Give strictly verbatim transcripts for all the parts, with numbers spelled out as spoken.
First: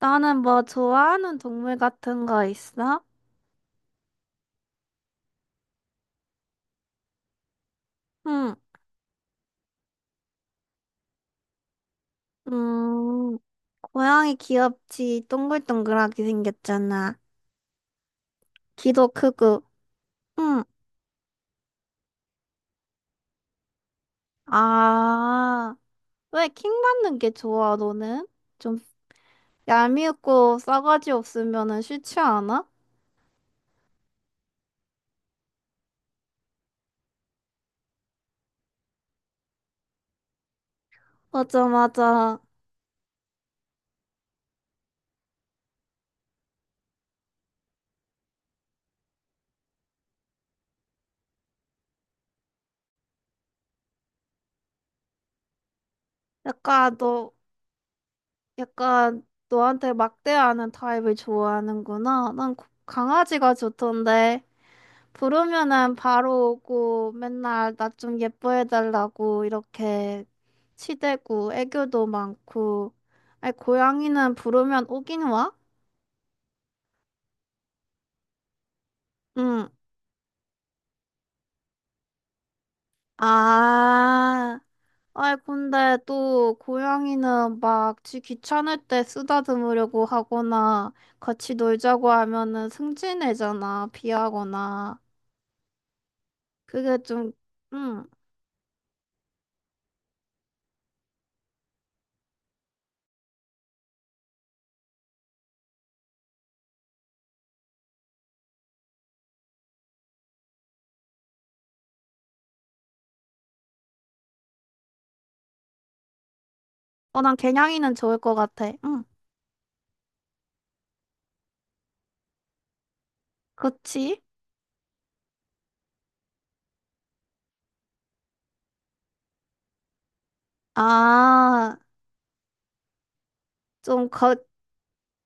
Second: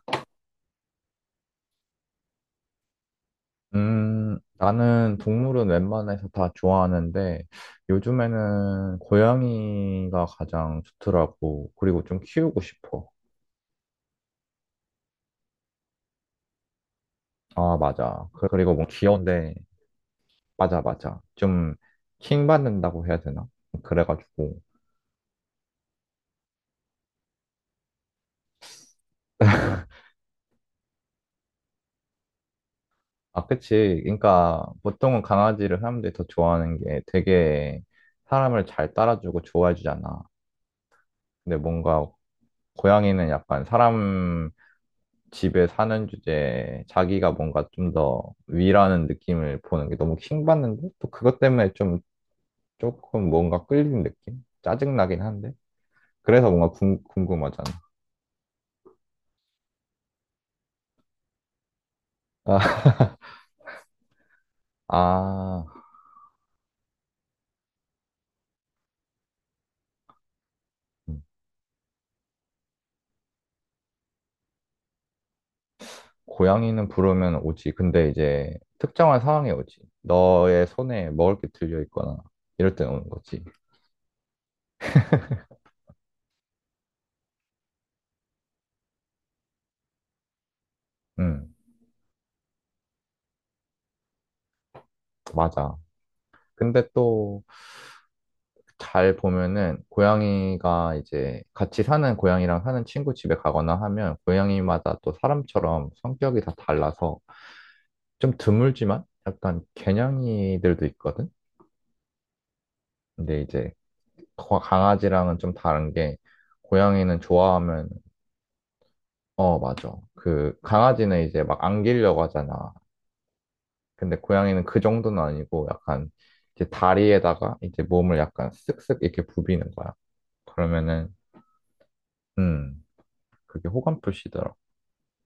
나는 뭐 좋아하는 동물 같은 거 있어? 음, 나는 동물은 웬만해서 다 좋아하는데 응. 요즘에는 고양이가 가장 좋더라고. 그리고 좀 키우고 싶어. 음, 고양이 귀엽지. 동글동글하게 생겼잖아. 아, 맞아. 그- 그리고 뭐 귀도 귀여운데, 크고. 응. 맞아, 맞아. 좀 킹받는다고 해야 되나? 그래가지고. 아, 왜 킹 받는 게 좋아, 너는? 좀 얄미우고 싸가지 없으면은 싫지 않아? 아, 그치. 그러니까 보통은 강아지를 사람들이 더 좋아하는 게 되게 사람을 잘 따라주고 좋아해주잖아. 근데 맞아, 뭔가 맞아. 고양이는 약간 사람 집에 사는 주제에 자기가 뭔가 좀 더 위라는 느낌을 보는 게 너무 킹받는데 또 그것 때문에 좀 조금 뭔가 끌리는 느낌? 짜증나긴 한데 그래서 뭔가 약간 궁, 너, 궁금하잖아. 약간 너한테 막대하는 타입을 좋아하는구나. 난 고- 아, 강아지가 좋던데. 아, 부르면은 바로 오고 맨날 나 좀 예뻐해달라고 이렇게 음. 치대고 애교도 많고. 아니, 고양이는 부르면 오긴 와? 고양이는 부르면 오지. 근데 이제 특정한 상황에 응. 오지. 너의 손에 먹을 게 들려 있거나 이럴 때 오는 거지. 아, 아이, 근데 또 고양이는 막 지 귀찮을 때 쓰다듬으려고 하거나 응, 같이 놀자고 하면은 승진해잖아, 비하거나. 맞아. 근데 그게 좀, 또 응. 잘 보면은 고양이가 이제 같이 사는 고양이랑 사는 친구 집에 가거나 하면 고양이마다 또 사람처럼 성격이 다 달라서 좀 드물지만 약간 개냥이들도 있거든. 근데 이제 거- 강아지랑은 좀 다른 게 고양이는 어, 난 좋아하면 개냥이는 좋을 것 같아. 응. 어 맞아. 그 강아지는 이제 막 안기려고 하잖아. 근데 그치? 고양이는 그 정도는 아니고 약간 이제 다리에다가 이제 몸을 약간 쓱쓱 이렇게 부비는 거야. 그러면은 아, 음 그게 호감 좀 거, 표시더라.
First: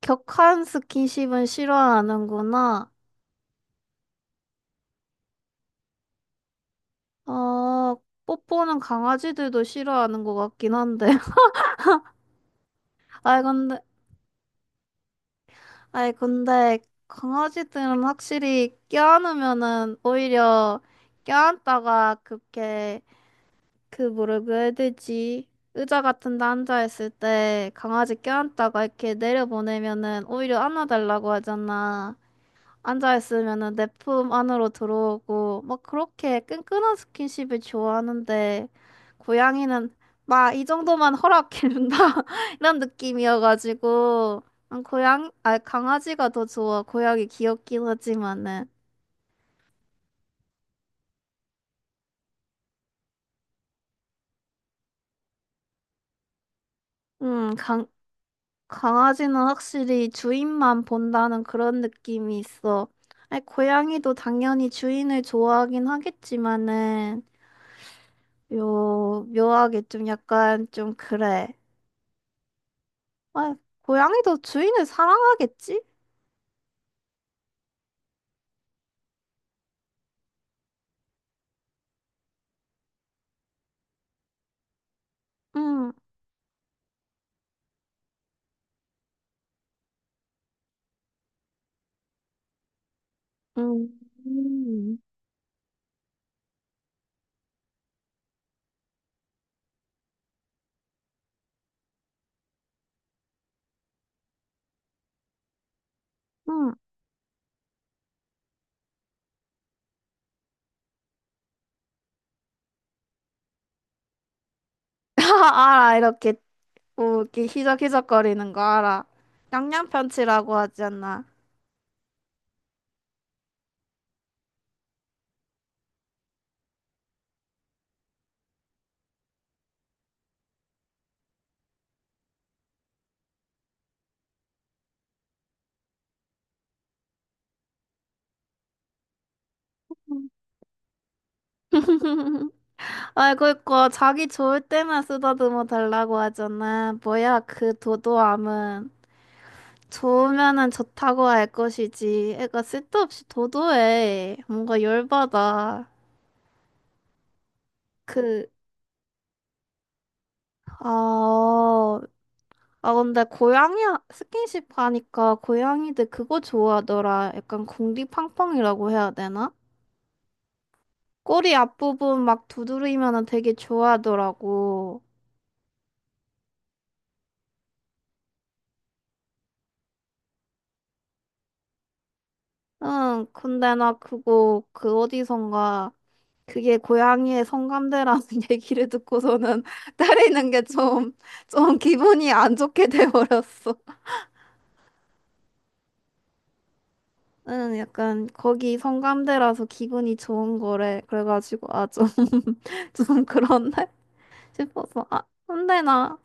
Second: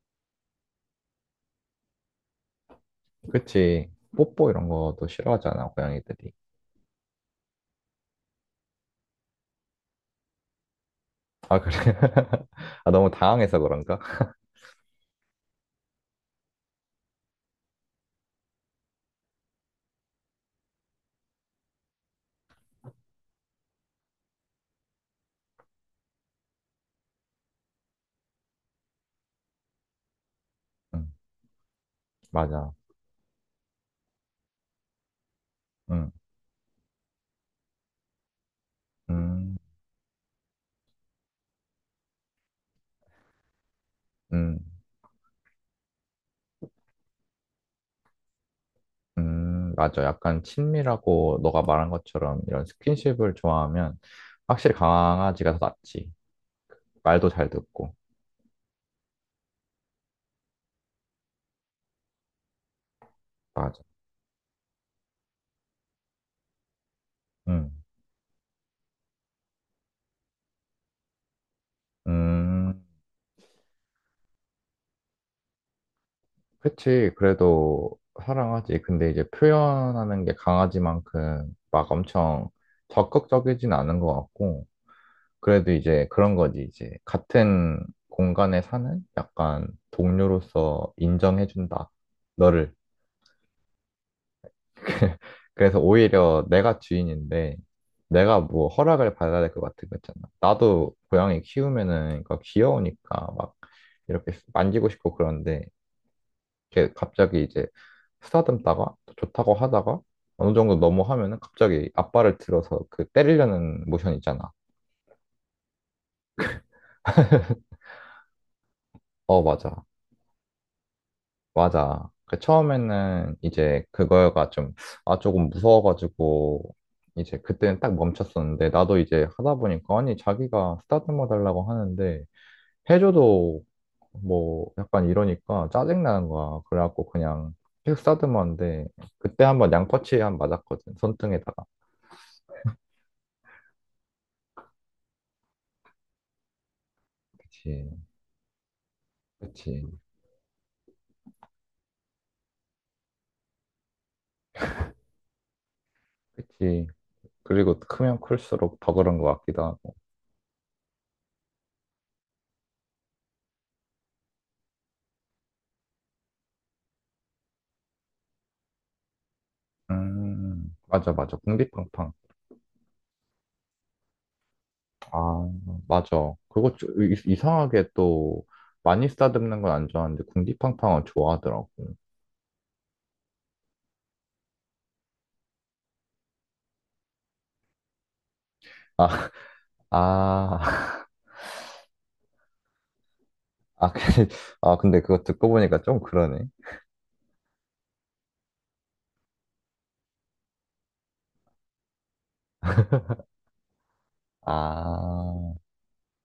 격한 스킨십은 싫어하는구나. 그치. 뽀뽀 이런 것도 싫어하잖아, 고양이들이. 어, 뽀뽀는 강아지들도 싫어하는 것 같긴 한데. 아, 그래? 아, 너무 아이, 당황해서 근데, 그런가? 아이, 근데, 강아지들은 확실히 껴안으면은 오히려 껴안다가 그렇게, 그 뭐라고 해야 되지? 의자 같은 데 앉아있을 때 강아지 껴안다가 이렇게 내려보내면은 오히려 응, 안아달라고 하잖아. 맞아. 앉아있으면은 내 품 안으로 들어오고, 막 응, 그렇게 끈끈한 스킨십을 좋아하는데, 음, 고양이는 막 이 정도만 허락해준다? 이런 느낌이어가지고, 음, 난 고양, 아, 강아지가 더 좋아. 고양이 귀엽긴 하지만은. 음, 맞아. 약간 친밀하고 너가 말한 것처럼 이런 스킨십을 좋아하면 확실히 강아지가 더 낫지. 말도 잘 음, 강, 듣고. 강아지는 확실히 주인만 본다는 그런 느낌이 있어. 아니, 맞아. 고양이도 당연히 주인을 좋아하긴 하겠지만은, 응, 요, 묘하게 좀 약간 좀 그래. 음, 아, 고양이도 주인을 사랑하겠지? 그치. 그래도 사랑하지. 근데 이제 표현하는 게 강아지만큼 막 엄청 적극적이진 않은 것 같고. 그래도 응, 이제 그런 거지, 이제. 같은 공간에 사는 약간 동료로서 인정해준다. 너를. 응 응 그래서 오히려 내가 주인인데, 내가 뭐 허락을 받아야 될 것 같은 거 있잖아. 나도 고양이 키우면은, 그러니까 귀여우니까 막 이렇게 만지고 싶고 그런데, 응. 이렇게 갑자기 이제 쓰다듬다가 또 좋다고 하다가 어느 정도 넘어하면은 갑자기 앞발을 들어서 그 때리려는 모션 있잖아. 알아, 이렇게, 뭐, 이렇게 희적희적거리는 거 알아. 어, 맞아. 양양편치라고 하지 않나? 맞아. 그 처음에는 이제 그거가 좀, 아, 조금 무서워가지고, 이제 그때는 딱 멈췄었는데, 나도 이제 하다 보니까, 아니, 자기가 스타트머 달라고 하는데, 해줘도 뭐, 약간 이러니까 짜증나는 거야. 그래갖고 그냥, 픽 스타트머인데, 그때 한번 양꼬치 한 맞았거든. 손등에다가. 아이, 그니까, 자기 좋을 때만 쓰다듬어 달라고 하잖아. 뭐야, 그 그치, 도도함은. 그치, 좋으면은 좋다고 할 것이지. 애가 쓸데없이 도도해. 뭔가 열받아. 그치. 그리고 크면 그, 클수록 더 그런 것 같기도 하고. 아, 아, 근데 고양이 스킨십 하니까 고양이들 그거 좋아하더라. 약간 궁디팡팡이라고 해야 되나? 음, 맞아, 맞아. 꼬리 궁디팡팡. 앞부분 막 두드리면은 되게 좋아하더라고. 아, 맞아. 그거 좀 이- 이상하게 또 많이 싸듬는 건 안 좋아하는데 궁디팡팡은 좋아하더라고. 응, 근데 나 그거 그 어디선가 그게 고양이의 성감대라는 얘기를 아, 듣고서는 때리는 게 아, 좀, 좀 기분이 안 좋게 돼버렸어. 아, 근데, 아, 근데 그거 듣고 보니까 좀 그러네. 응, 약간 거기 성감대라서 기분이 좋은 거래. 그래가지고 아, 좀, 좀 그렇네. 싶어서. 아, 아, 근데 나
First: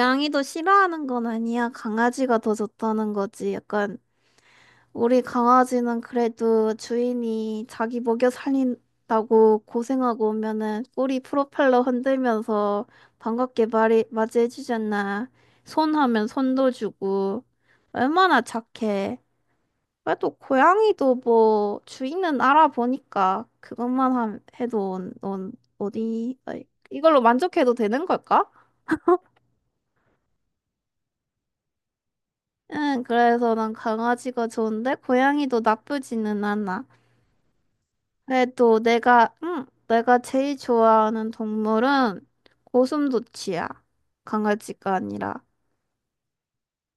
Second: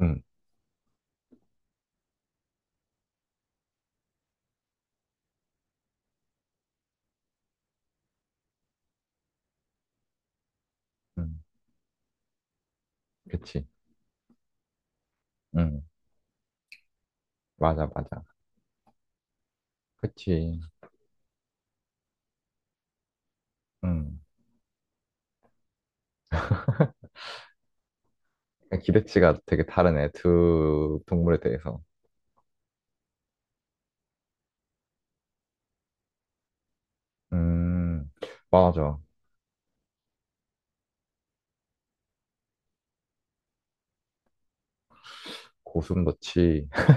응, 싫어하는 건 아니야. 강아지가 더 좋다는 거지. 약간 우리 강아지는 그래도 주인이 자기 먹여 살린다고 고생하고 오면은 꼬리 응, 프로펠러 흔들면서 그치. 반갑게 말이 맞이해 주잖아. 응, 손 하면 손도 주고. 맞아, 맞아. 얼마나 착해. 그래도 그치. 고양이도 뭐 주인은 알아보니까 그것만 응. 함- 해도 넌 어디 아니, 이걸로 만족해도 되는 걸까? 기대치가 되게 다르네. 두 동물에 대해서. 응, 그래서 난 강아지가 좋은데 고양이도 나쁘지는 않아. 음, 그래도 맞아. 내가, 응, 내가 제일 좋아하는 동물은 고슴도치야. 강아지가 아니라. 고슴도치.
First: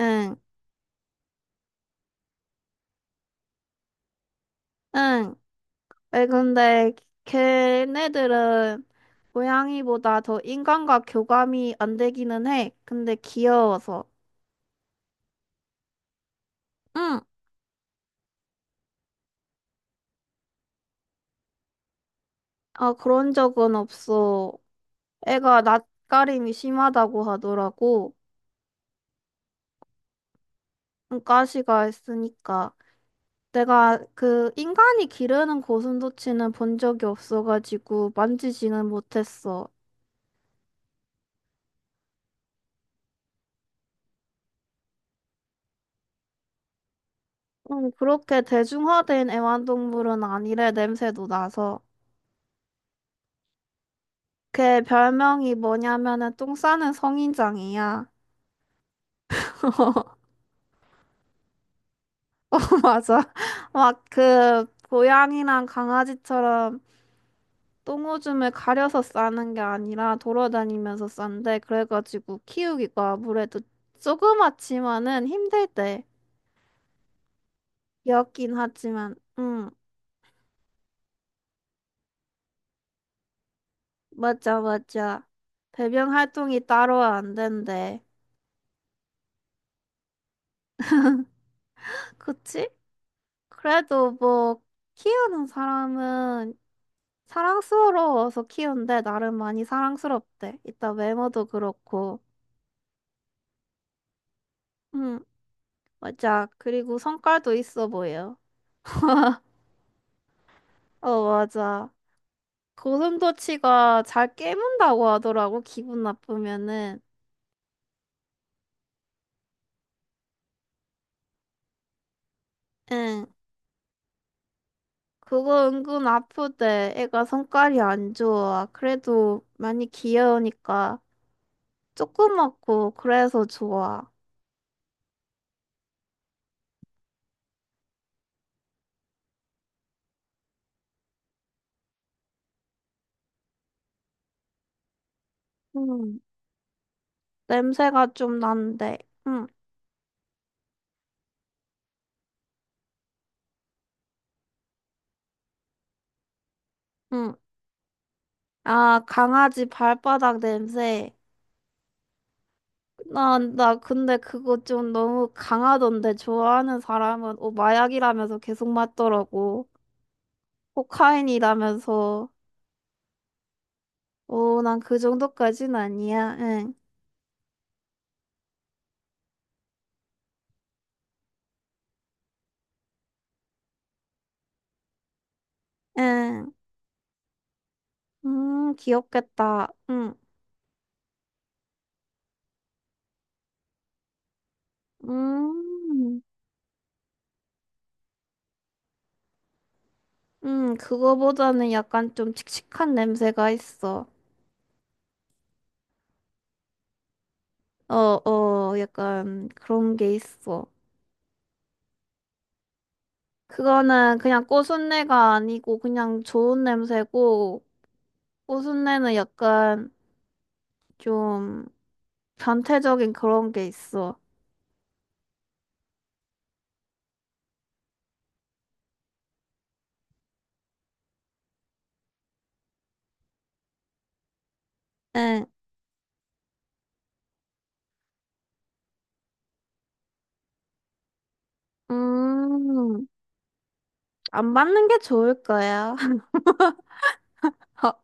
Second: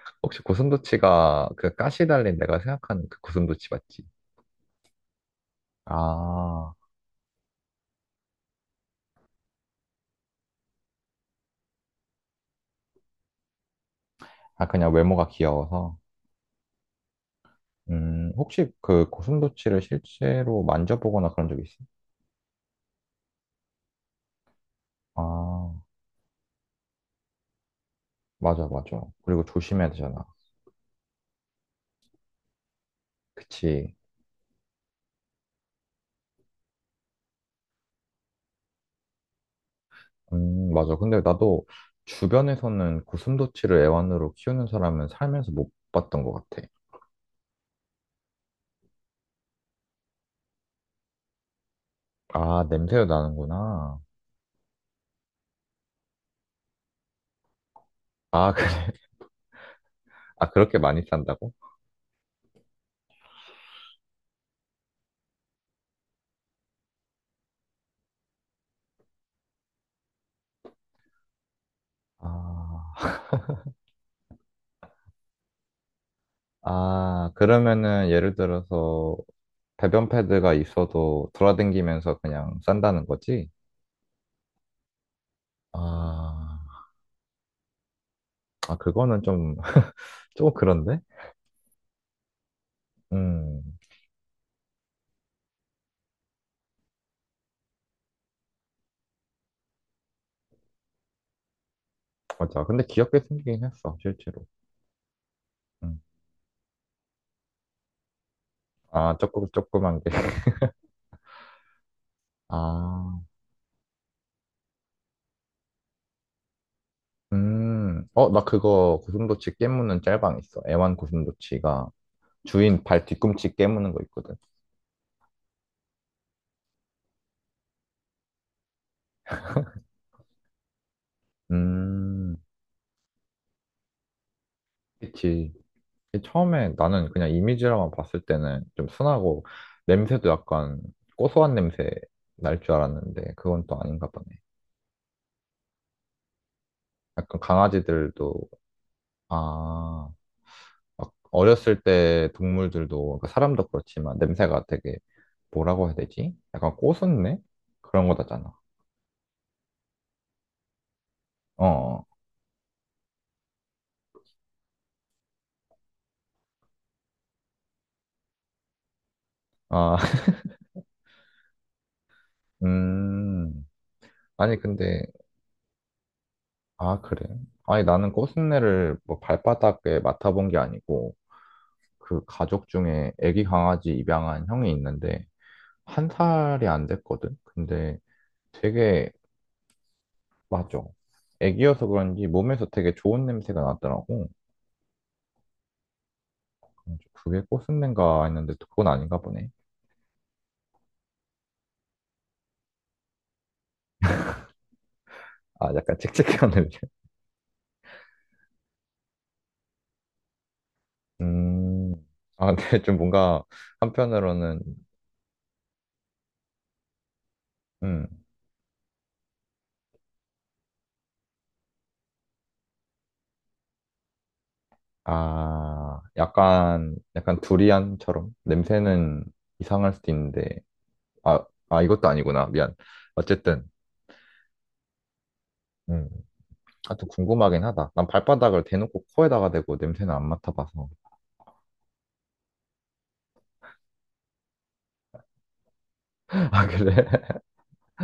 응, 혹시 고슴도치가 그 가시 달린 내가 생각하는 그 고슴도치 맞지? 응. 왜 아. 근데 걔네들은 고양이보다 더 인간과 교감이 안 되기는 해. 근데 귀여워서. 아, 그냥 외모가 귀여워서. 응, 음, 혹시 그 고슴도치를 실제로 만져보거나 그런 적 있어? 아, 그런 적은 없어. 애가 아, 낯가림이 심하다고 하더라고. 맞아, 맞아. 그리고 조심해야 되잖아. 응, 가시가 있으니까. 그치. 내가 그 인간이 기르는 고슴도치는 본 적이 없어가지고 만지지는 못했어. 음, 맞아. 근데 나도 주변에서는 고슴도치를 애완으로 키우는 사람은 살면서 못 봤던 것 같아. 음, 그렇게 대중화된 애완동물은 아니래, 냄새도 나서. 아, 냄새도 나는구나. 걔 별명이 뭐냐면은 똥 싸는 성인장이야. 아, 그래. 아, 그렇게 많이 산다고? 맞아. 막 그 고양이랑 강아지처럼 똥오줌을 가려서 싸는 게 아니라 돌아다니면서 싼데 그래가지고 아, 키우기가 아무래도 조그맣지만은 힘들대. 아, 그러면은 예를 귀엽긴 하지만, 들어서 응. 배변 패드가 있어도 돌아다니면서 그냥 싼다는 거지? 맞아, 맞아. 배변 아. 활동이 따로 안 된대. 아, 그거는 좀, 조금 그런데? 그치? 음, 그래도 뭐, 키우는 사람은 사랑스러워서 키운대. 나름 많이 사랑스럽대. 이따 외모도 그렇고. 맞아. 근데 귀엽게 생기긴 했어, 실제로. 응, 음. 맞아. 그리고 성깔도 있어 보여. 아, 조금, 조그만 게. 어, 맞아. 아, 고슴도치가 잘 깨문다고 하더라고, 기분 나쁘면은. 음. 어, 나 그거 고슴도치 깨무는 짤방 있어. 애완 고슴도치가 주인 발 응. 뒤꿈치 깨무는 거 있거든. 그거 은근 아프대. 애가 성깔이 안 좋아. 그래도 많이 귀여우니까. 음, 조그맣고 그래서 좋아. 그치. 처음에 나는 그냥 이미지로만 봤을 때는 좀 순하고 냄새도 약간 고소한 냄새 날 줄 알았는데 그건 또 아닌가 보네. 음, 약간 냄새가 좀 강아지들도, 난데. 응, 아, 막 어렸을 때 동물들도 그러니까 사람도 그렇지만 냄새가 되게 뭐라고 해야 되지? 약간 꼬순 응. 내 그런 거다잖아. 아, 강아지 발바닥 냄새. 어. 어. 나, 나 근데 그거 좀 너무 강하던데 좋아하는 사람은 어, 마약이라면서 계속 맞더라고. 아, 코카인이라면서. 음. 아니 오, 난 그 근데 정도까진 아니야. 응, 아 그래. 아니 나는 꼬순내를 뭐 발바닥에 맡아본 게 아니고 그 가족 중에 애기 강아지 입양한 형이 있는데 한 응. 살이 안 됐거든. 근데 음, 되게 귀엽겠다. 응, 맞아. 애기여서 그런지 몸에서 되게 좋은 냄새가 나더라고. 음, 그래서 그게 꼬순내인가 했는데 그건 아닌가 보네. 음, 그거보다는 약간 좀 칙칙한 냄새가 있어. 아, 약간 칙칙한네요 어, 어, 약간 그런 게 있어. 음, 아, 근데 좀 뭔가 그거는 그냥 한편으로는, 꽃순내가 아니고 그냥 좋은 냄새고, 음, 꽃순내는 약간 좀 변태적인 그런 게 있어. 아, 약간, 약간 두리안처럼 냄새는 이상할 수도 있는데, 아, 아, 이것도 아니구나. 미안. 어쨌든, 응, 음, 아, 튼 궁금하긴 하다. 난 발바닥을 대놓고 코에다가 대고 냄새는 안 맡아봐서. 음, 안 받는 게 좋을 거야. 아, 그래? 어,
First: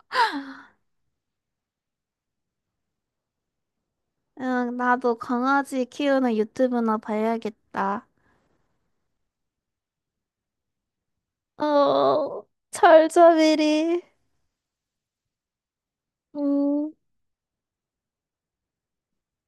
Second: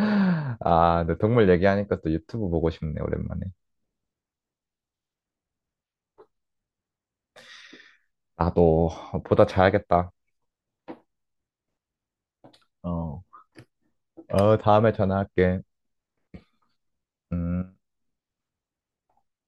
아, 근데 동물 얘기하니까 또 유튜브 보고 싶네, 오랜만에. 응, 나도 강아지 키우는 유튜브나 봐야겠다. 나도 보다 자야겠다. 어, 어, 철저미리. 어, 다음에 전화할게. 음. 음.